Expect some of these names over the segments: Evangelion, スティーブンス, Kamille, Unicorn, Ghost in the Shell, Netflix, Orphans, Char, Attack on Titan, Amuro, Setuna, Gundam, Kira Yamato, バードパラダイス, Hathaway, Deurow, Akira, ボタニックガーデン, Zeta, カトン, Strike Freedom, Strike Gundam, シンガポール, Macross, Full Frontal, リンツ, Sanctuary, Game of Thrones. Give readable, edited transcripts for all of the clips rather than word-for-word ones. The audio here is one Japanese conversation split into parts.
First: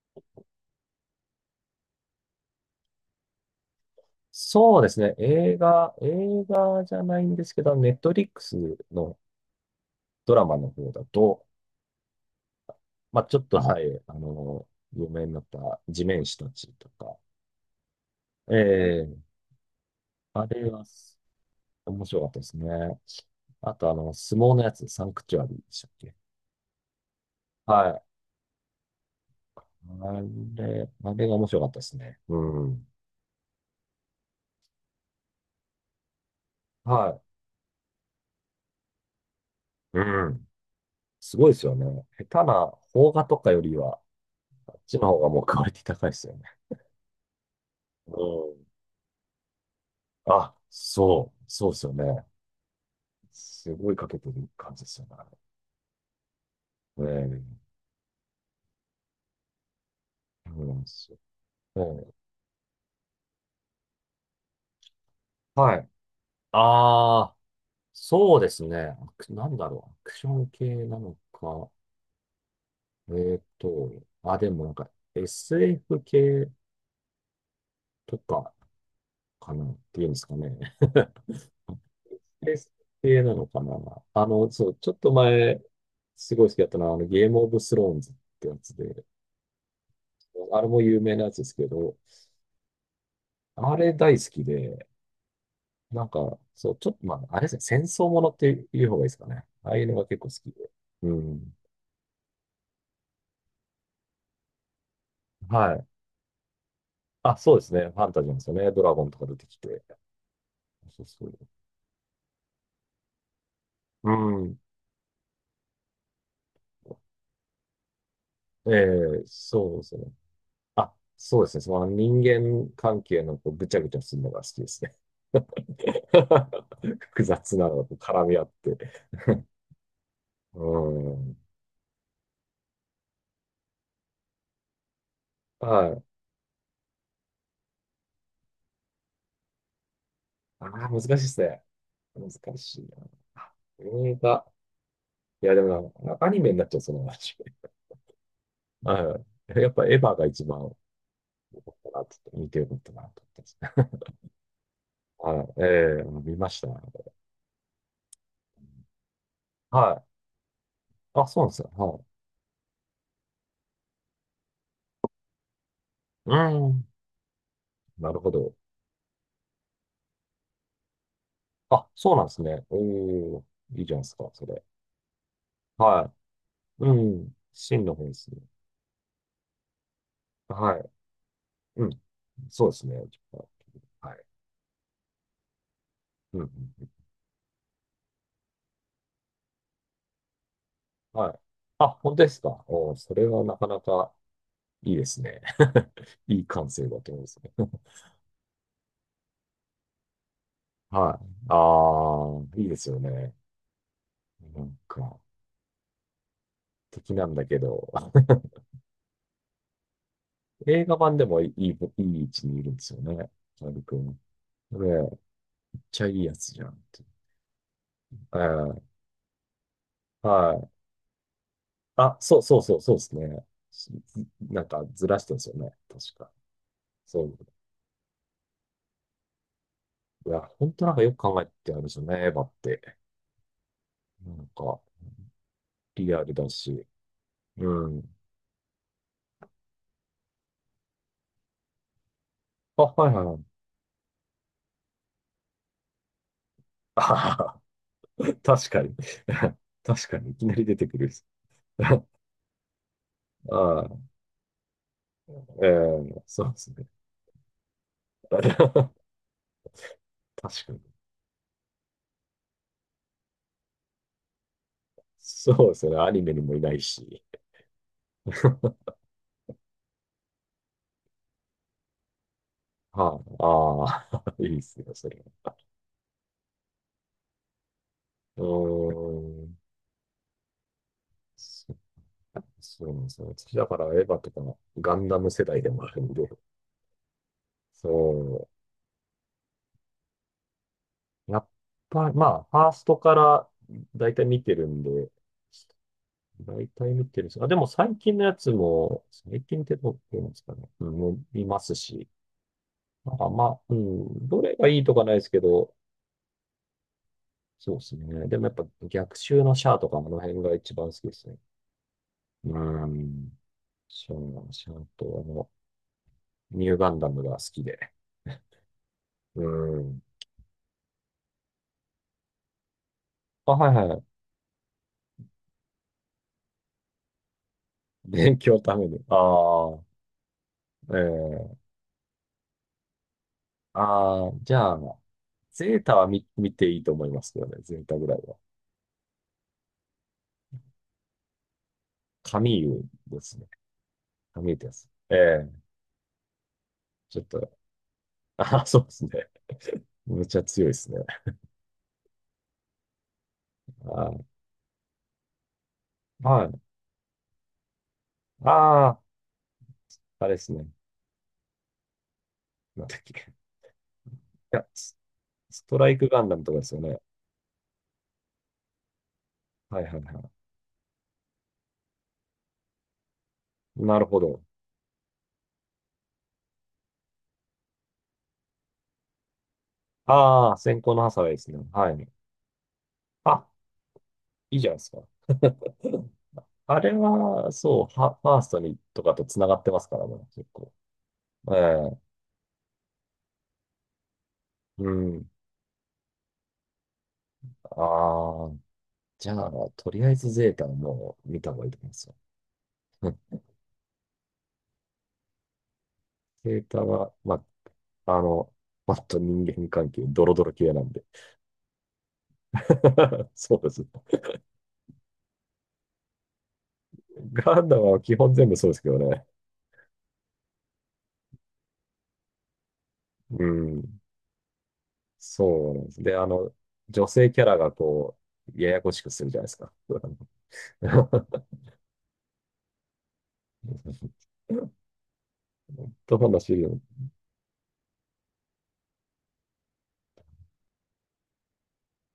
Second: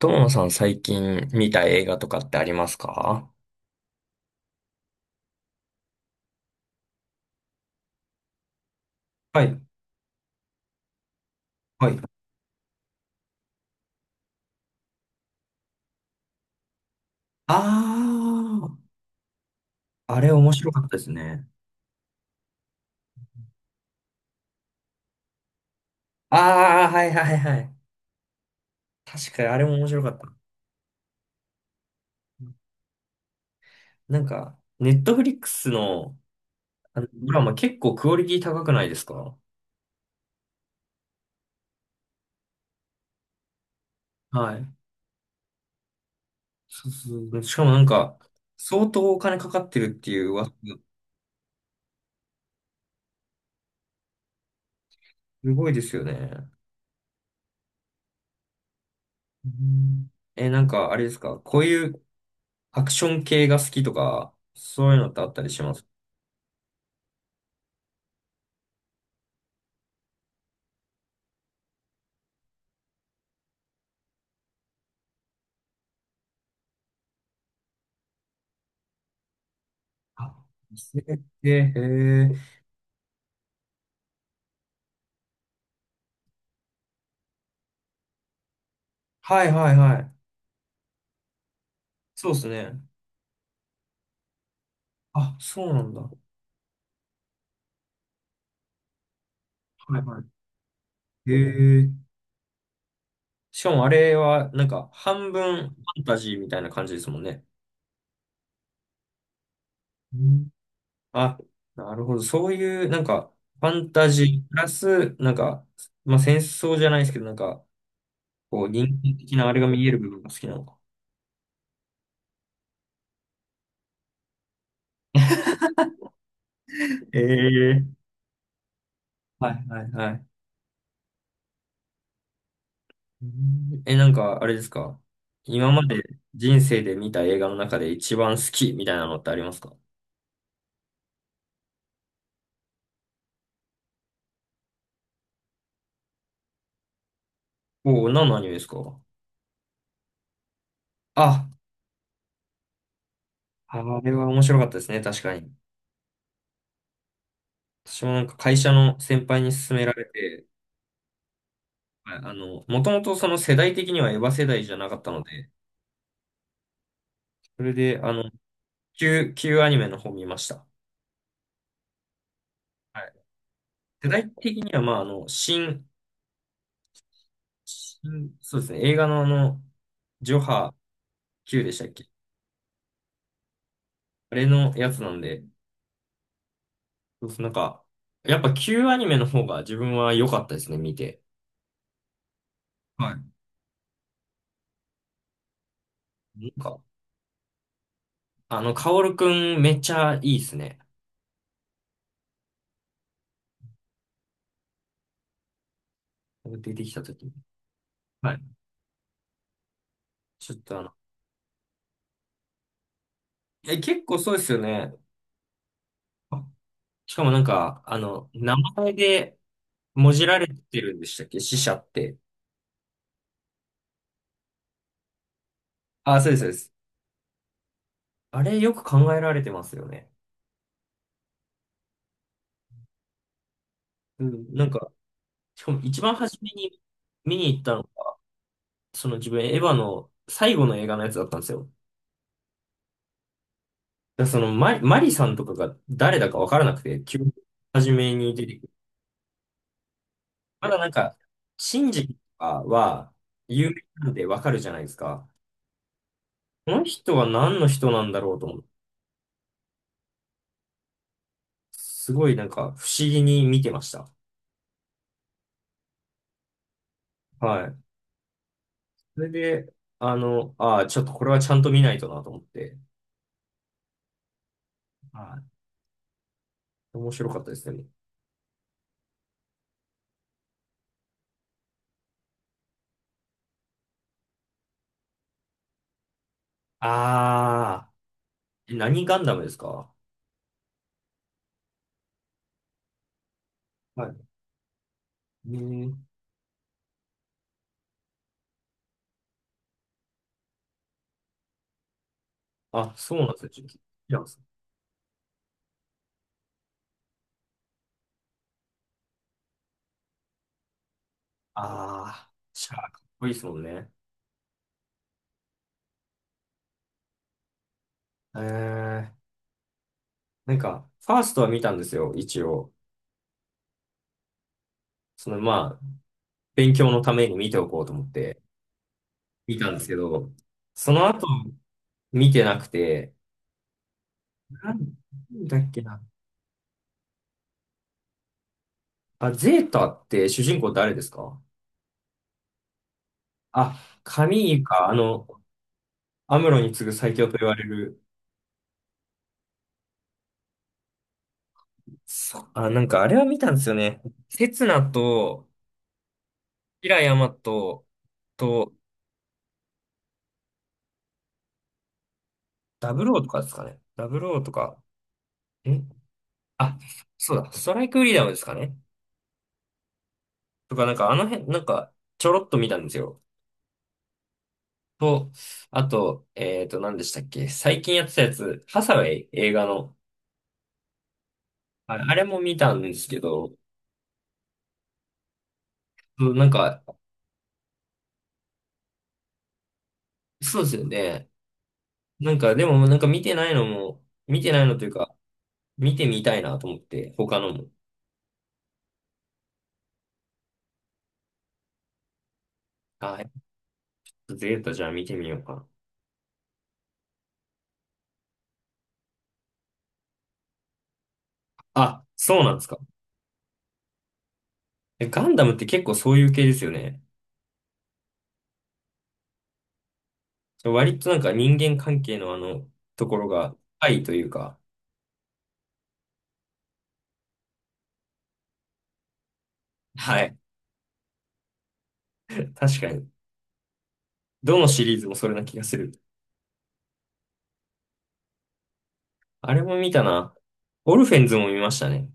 友野さん最近見た映画とかってありますか？そうですね。映画じゃないんですけど、ネットリックスのはい、ドラマの方だと、はい。まあ、ちょっと、はい、あの、有名になった地面師たちとか、あええあ、あれあ面れ白かっはたですね。面白かったですね。あと、相撲のやつ、サンクチュアリーでしたっけ。ああ、はいはいはい。はい。確かにあれも面白かっあた。あれが面白かったですね。うん。ネットフリックスの、はドラマ結構クオリティ高くないですか？い。うん。すごいですよね。下手な邦画とかよりは、はあい。っちの方がもうクオリティ高いですよね。そうそう。しかもなんか、うん。相当お金かかってるっていう噂。そうですよね。すごいかけてる感じですよね。すごいですよね。ええ、うん。え、そなんうなんでか、あれですすよ。かこうえいうえ、アクション系が好きとか、そういうのってあったりしまはす？い。ああ、そうですね。アクなんだろう。アクション系なのか。えっと、あ、でもなんか SF 系とかかなっていうんですかあ、ね。え、え、へえ、 SF 系なのかな。そう、ちょっと前、すごい好きだったのは、ゲームオブスローンズってやつで、はいはいはい。あれも有名なやつですけど、そうですね。あれ大好きで、あ、そうなんなんだ。か、そう、ちょっと、まあ、あれですね、戦争ものっていう方がいいですかね。ああいうのはいが結は構好きで。うい。へん。え。しかもあれは、半分フはい。ァンタジーみたいな感じですもんあ、ね。そうですね。ファンタジーなんですよね。ドラゴンとか出てきて。うん。そうそあ、う。なるほど。そういう、なんか、ファンタうジープん。ラス、戦争じゃないですけど、え人間え、的なあれがそうで見えするね。部分が好きなのか。あ、そうですね。その人間関係のこうぐちゃぐちゃするのが好きですね。複雑なのがこえうえ、絡み合って。はいはいはい。うん。うん。え、なんか、あれですか今まはでい。人生で見た映画の中で一番好きみたいなのってありますか？ああ、難しいですね。難しいな。あ、映画。いや、でもな、アニメになっちゃう、その話。おおー、何のアニメですか？はい。やっぱエヴァが一番かあ、なって見てよかったなと思ってあますね。れは面白かったですね、確かはに。い。ええ、見ました。私もなんか会社の先輩に勧めらはれい。て、あ、そうなんですよ。はい。はい、もともとその世代的にはエヴァ世代じゃなかったので、うーん。それで、なるほど。旧アニメの方見ました。あ、そうなんですね。うはい。ーん。いいじゃないで世す代か、そ的れ。には、まあ、あの、新、はい。うん。真の方です新、ね。そうですね、映画のジョハ はい。Q でしうたっん。け？そうですね。ちょっとはい。あれのやつなんで、うんうん。そうそう、なんか、やっぱ旧アニメの方が自分は良かったですね、見うん。て。はい。あ、本当ですか。おー、それははなかなかいいですね。いいい。感性だと思うんですね。カオルくんめっちゃいいですね。はい。ああ、いいですよね。なんか。出てきた敵時なに。んだけど、はい。ちょっとあ映の、画版でもいい位置にいるんですよね。カーえ、ル結構君。そうですよこれ、ね。めっちゃいいやあ、つじゃんって。しかもなんか、あの、名前ええ、でもじられはい。てるんでしたっけ死者って？そうですね。なんかずらしてるんですよね。確あ、そか。うです、そうです。そう。あれよく考えられてますよね。いや、本当なんかよく考えてあるんですよね、エヴァって。うなんん、なんか、か、しかも一リ番アル初だめにし。見に行っうたのん。が、その自分エヴァの最後の映画のやつだったんですよ。あ、はいはいはい。だそのマリさんとかが誰だかわからなくて、あは急には。 初めに 出てく確る。かに。確かに、いきなりま出だてなんくる。か、シンジ とかは有名ああ、なんでわかるじゃないですか。ええ、そうでこすのね。人は何の人なんだ ろうと思って、確かに。すごいなんか不思議に見てました。そうですね。アニメにもいないし。はい。それで、ああ、ちょっとこれはちゃんと見ないとなと思って。はあ、ああ、いいですよ、それは。はい。面白かったですね。うーん。そそうなんですよ。私だからエヴァとかガンダム世代でもあるんで、ああ、そえ、何ガンダムですか？う。やっぱり、まあ、ファーストからは大体見てるんで、い。ねえ。大体見てるんです。あ、でも最近のやつも、最近ってどう言うんですかね。うん、見ますし。あ、そうなんですよ。ちょっと聞いてます。どれがいいとかないですけど、そうですね。でもやっぱ逆襲のシャアとかもあの辺が一番好きですね。ああ、うじゃあかっこいん。いですもんね。シャアとニューガンダムが好きで。えー、うん。ファーストは見たんですよ、一応。あ、はいはい。その、まあ、勉強のために見ておこうと思 っ勉て、強のために。あ見たんあ、ですけど、その後、ええ。見てなくて、ああー、じなゃんあ、だっゼけータな。は見、見ていいと思いますけどね。ゼータぐらいは。あ、ゼータって主人公誰ですか？カミーユですね。あ、カカミーミユーでか、す。ええ。アムロに次ぐ最ちょ強っと言わと、れる。ああ、そうですね。めっちゃ強いですね。そあ、なんかあれは見たんですよね。あセツナと、あ、はい。キラヤマとあと、あ、あれですね。なんダだっブロけ。ーとかですかね。ダブローとや、か、スストえ、ライクガンダムとかですあ、よね。そうだ、ストライクフリーダムですかね。はいはいはとか、なんかあの辺、なんか、ちょろっと見たんですよ。い。なるほど。と、あと、何でしたっけ最近やってたやつ、ハサウェイ映画の。ああ、先行のハサウェイですね。はあれ、い。あれも見たんですけあ、ど、いいじゃないですか。うん。そうなんあか、れは、ファーストにとかと繋がってますからね、結そうで構。すよね。ええ、でも、見てないのも、見てないのといううか、ん。見てみたいなと思って、他のも。ああ、じゃあ、とりあえずゼータはもう見た方がいいと思いますよ。あ、やっうん。ぱゼータじゃあ見てみようかな。ゼータは、あ、あの、もっと人間関係、ドロドロ系なんで。あ、そうなんですか？そうです。え、ガンダムって結構そういう系ですよね。ガンダムは基本全部そうですけどね。割となんか人間関係のあの、ところうが、ん。愛というか、そうなんです。で、女性キャラがこう、ややこしくするじゃないですか。はい。確かに。どのシリーズもそれな気がする。と話を。あれも見たな。オルフェンズも見ましたね。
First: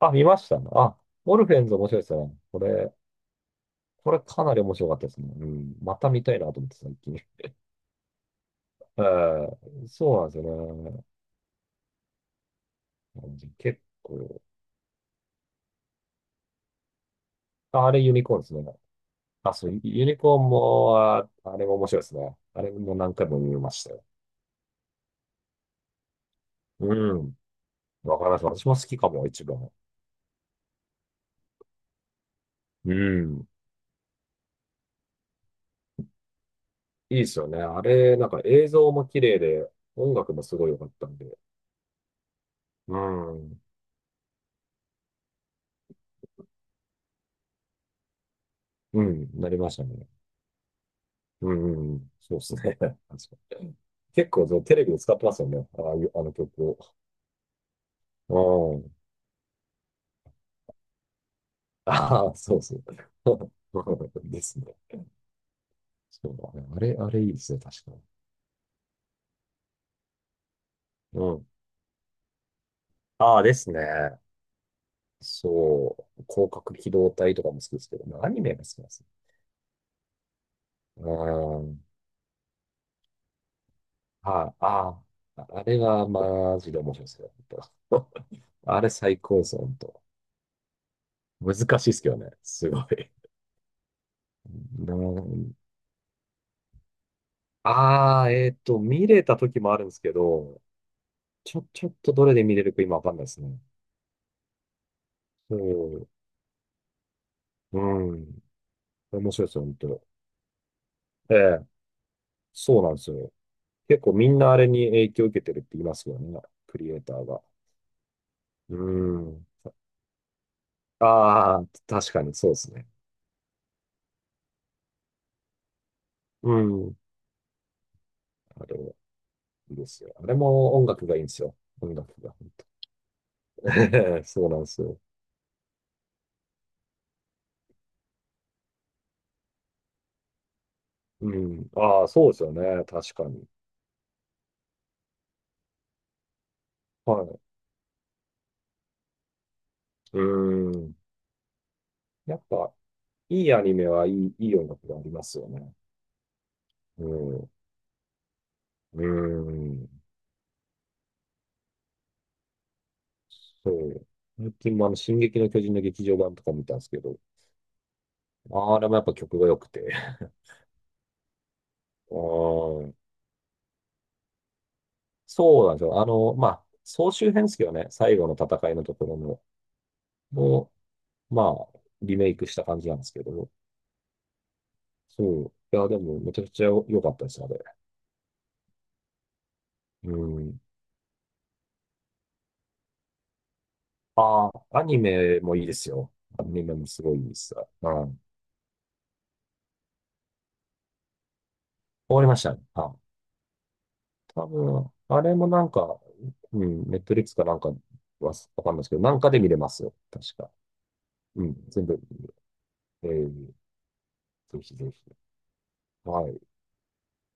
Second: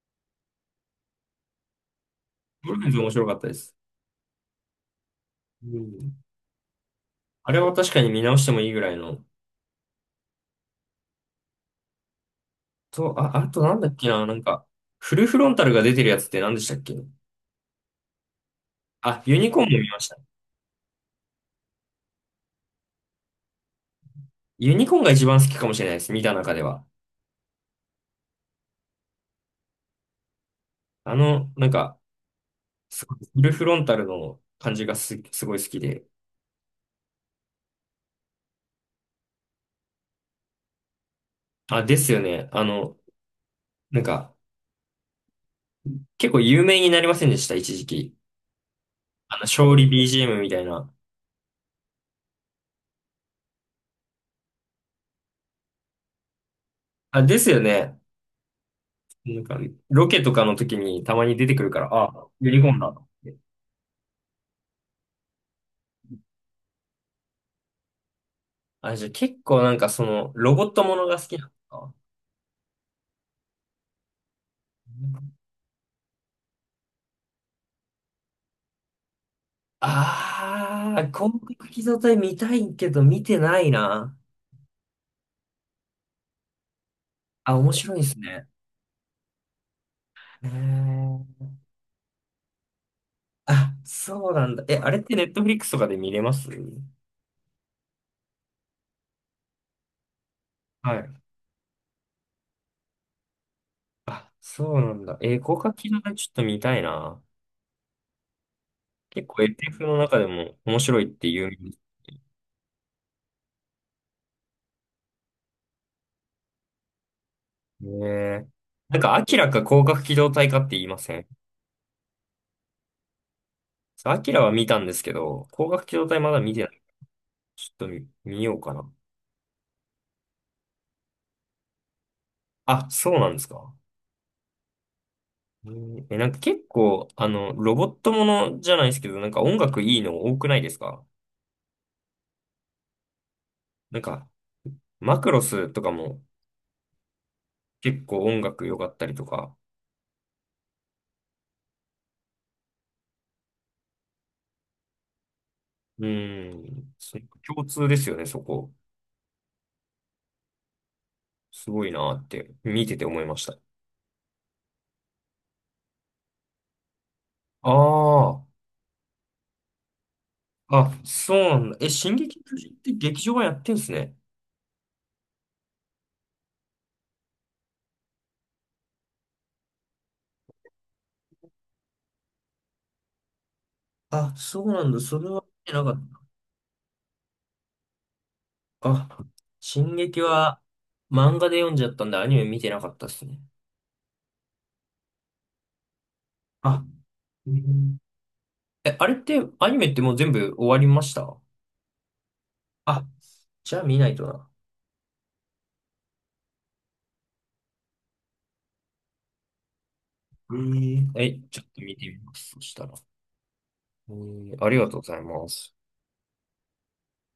あ、見ました。あ、オルフェンズ面白いですね。こオルフェンれ、ズ面白かったです。これかなり面白かったですね。ううん。またん。見たいなと思って、最近。あれは確かに見直してもいいぐらい えの。ー、そうなんですよと、ね。あ、あとなん結だっけな、なん構。か、フルフロンタルが出てるやつって何でしたっけ？あ、あれユニコーンですね。あ、ユニあ、コーそンもう、見まユした。ニコーンも、あ、あれも面白いですね。あれも何回も見ましたよ。ユニコーンが一番好きかもしれないです、見た中では。うん。わかります。私も好きかも、一番。あの、なんか、うすごいフん。ルフロンタルの感じがす、すごい好きで。いいですよね。あれ、なんか映像も綺麗で、音楽もすごい良かったんで。あ、ですよね。うん。なんか、結構有名になりませんでした、一時期。うん、あの、なりま勝した利 ね。BGM みたいな。うん、そうですね。確かに結構そうテレビで使ってますよね。ああいう、あの曲あ、ですよね。を。うん。なんか、ロケとかの時にたまに出てくるから、ああ、ああ、ユそニうコーそンう。だと思って。ですね。そう、あれ、あれいいですね、確かに。あ、じゃあ結構なんかその、ロボットものがう好きなん。のか。ああ、ですね。そう。広角機動隊とかも好きですけどね、アニメが好きなんですよ。ああ、う広角機ん。動隊見たいけど見てないな。はい。ああ、あれはマジで面白いですよ。あ、面白いですね。あれ最高です、本んと。えー、難しいっすけどね。すごい。あ、そうなんだ。え、あなれってネットフんリックスとかで見れます？ああ、見れた時もあるんですけど、はい。ちょっとどれで見れるか今わかんないですね。あ、そうなんだ。えー、そ広角機動う。隊ちょっと見たいな。うん。結面構白エ いですよ、本 f 当のん。中でも面白いってえいえ、う。そうなんですよ。結構みんなあれに影響を受けてるって言いますよね。クリエイターが。ねえ。うなんか、明ん。らか広角機動隊かって言いません？ああ、確かにそうですね。アキラは見たんですけど、光学機動隊まだ見うてない。ん。ちょっと見ようあかれ、な。いいですよ。あれも音楽がいいんですよ。音楽が。本あ、そうなんですか？当。 そうなんですよ。えーえなんか結構、あの、ロボットものじゃないですけど、なんか音楽いいの多くないですか？うん。ああ、そうですよね。確かに。なんか、マクロスとかもはい。結構音楽良かったりとか。うん。やっぱ、いいアニメはいい音楽がありますよね。うーん、うそん。共通ですよね、そこ。うん。すごいなーって、見てて思いました。そう。最近もあの、進撃の巨人の劇場版とか見たんですけど、ああ、あれもやっぱ曲が良くて。あ、そうなんだ。え、進撃の巨人っうてん。劇場はやってんすね。そうなんですよ。総集編ですけどね、最後の戦いのところの、もう、まあ、リメイクした感じなんですけど、あ、そうなんだ。それはそ見てう。いなや、かでっも、た。めちゃくちゃ良かったです、あれ。あ、進う撃はん。漫画で読んじゃったんでアニメ見てなかったですね。ああ、アニメもいいですよ。アニメあ、もすごいいいでうす。うん。ん。え、あれってアニメってもう全部終わりました？終わりましたね。あ、あ、じゃあ見ないと多な。分、あれもなんか、うん、ネットリックスかなんかはわかんないですけど、なんかで見れますよ。確か。えーえ、うん、ちょっと全見部、てみます。そしたら。えー、えぜー、あひりがぜとうごひ。ざいます。はい。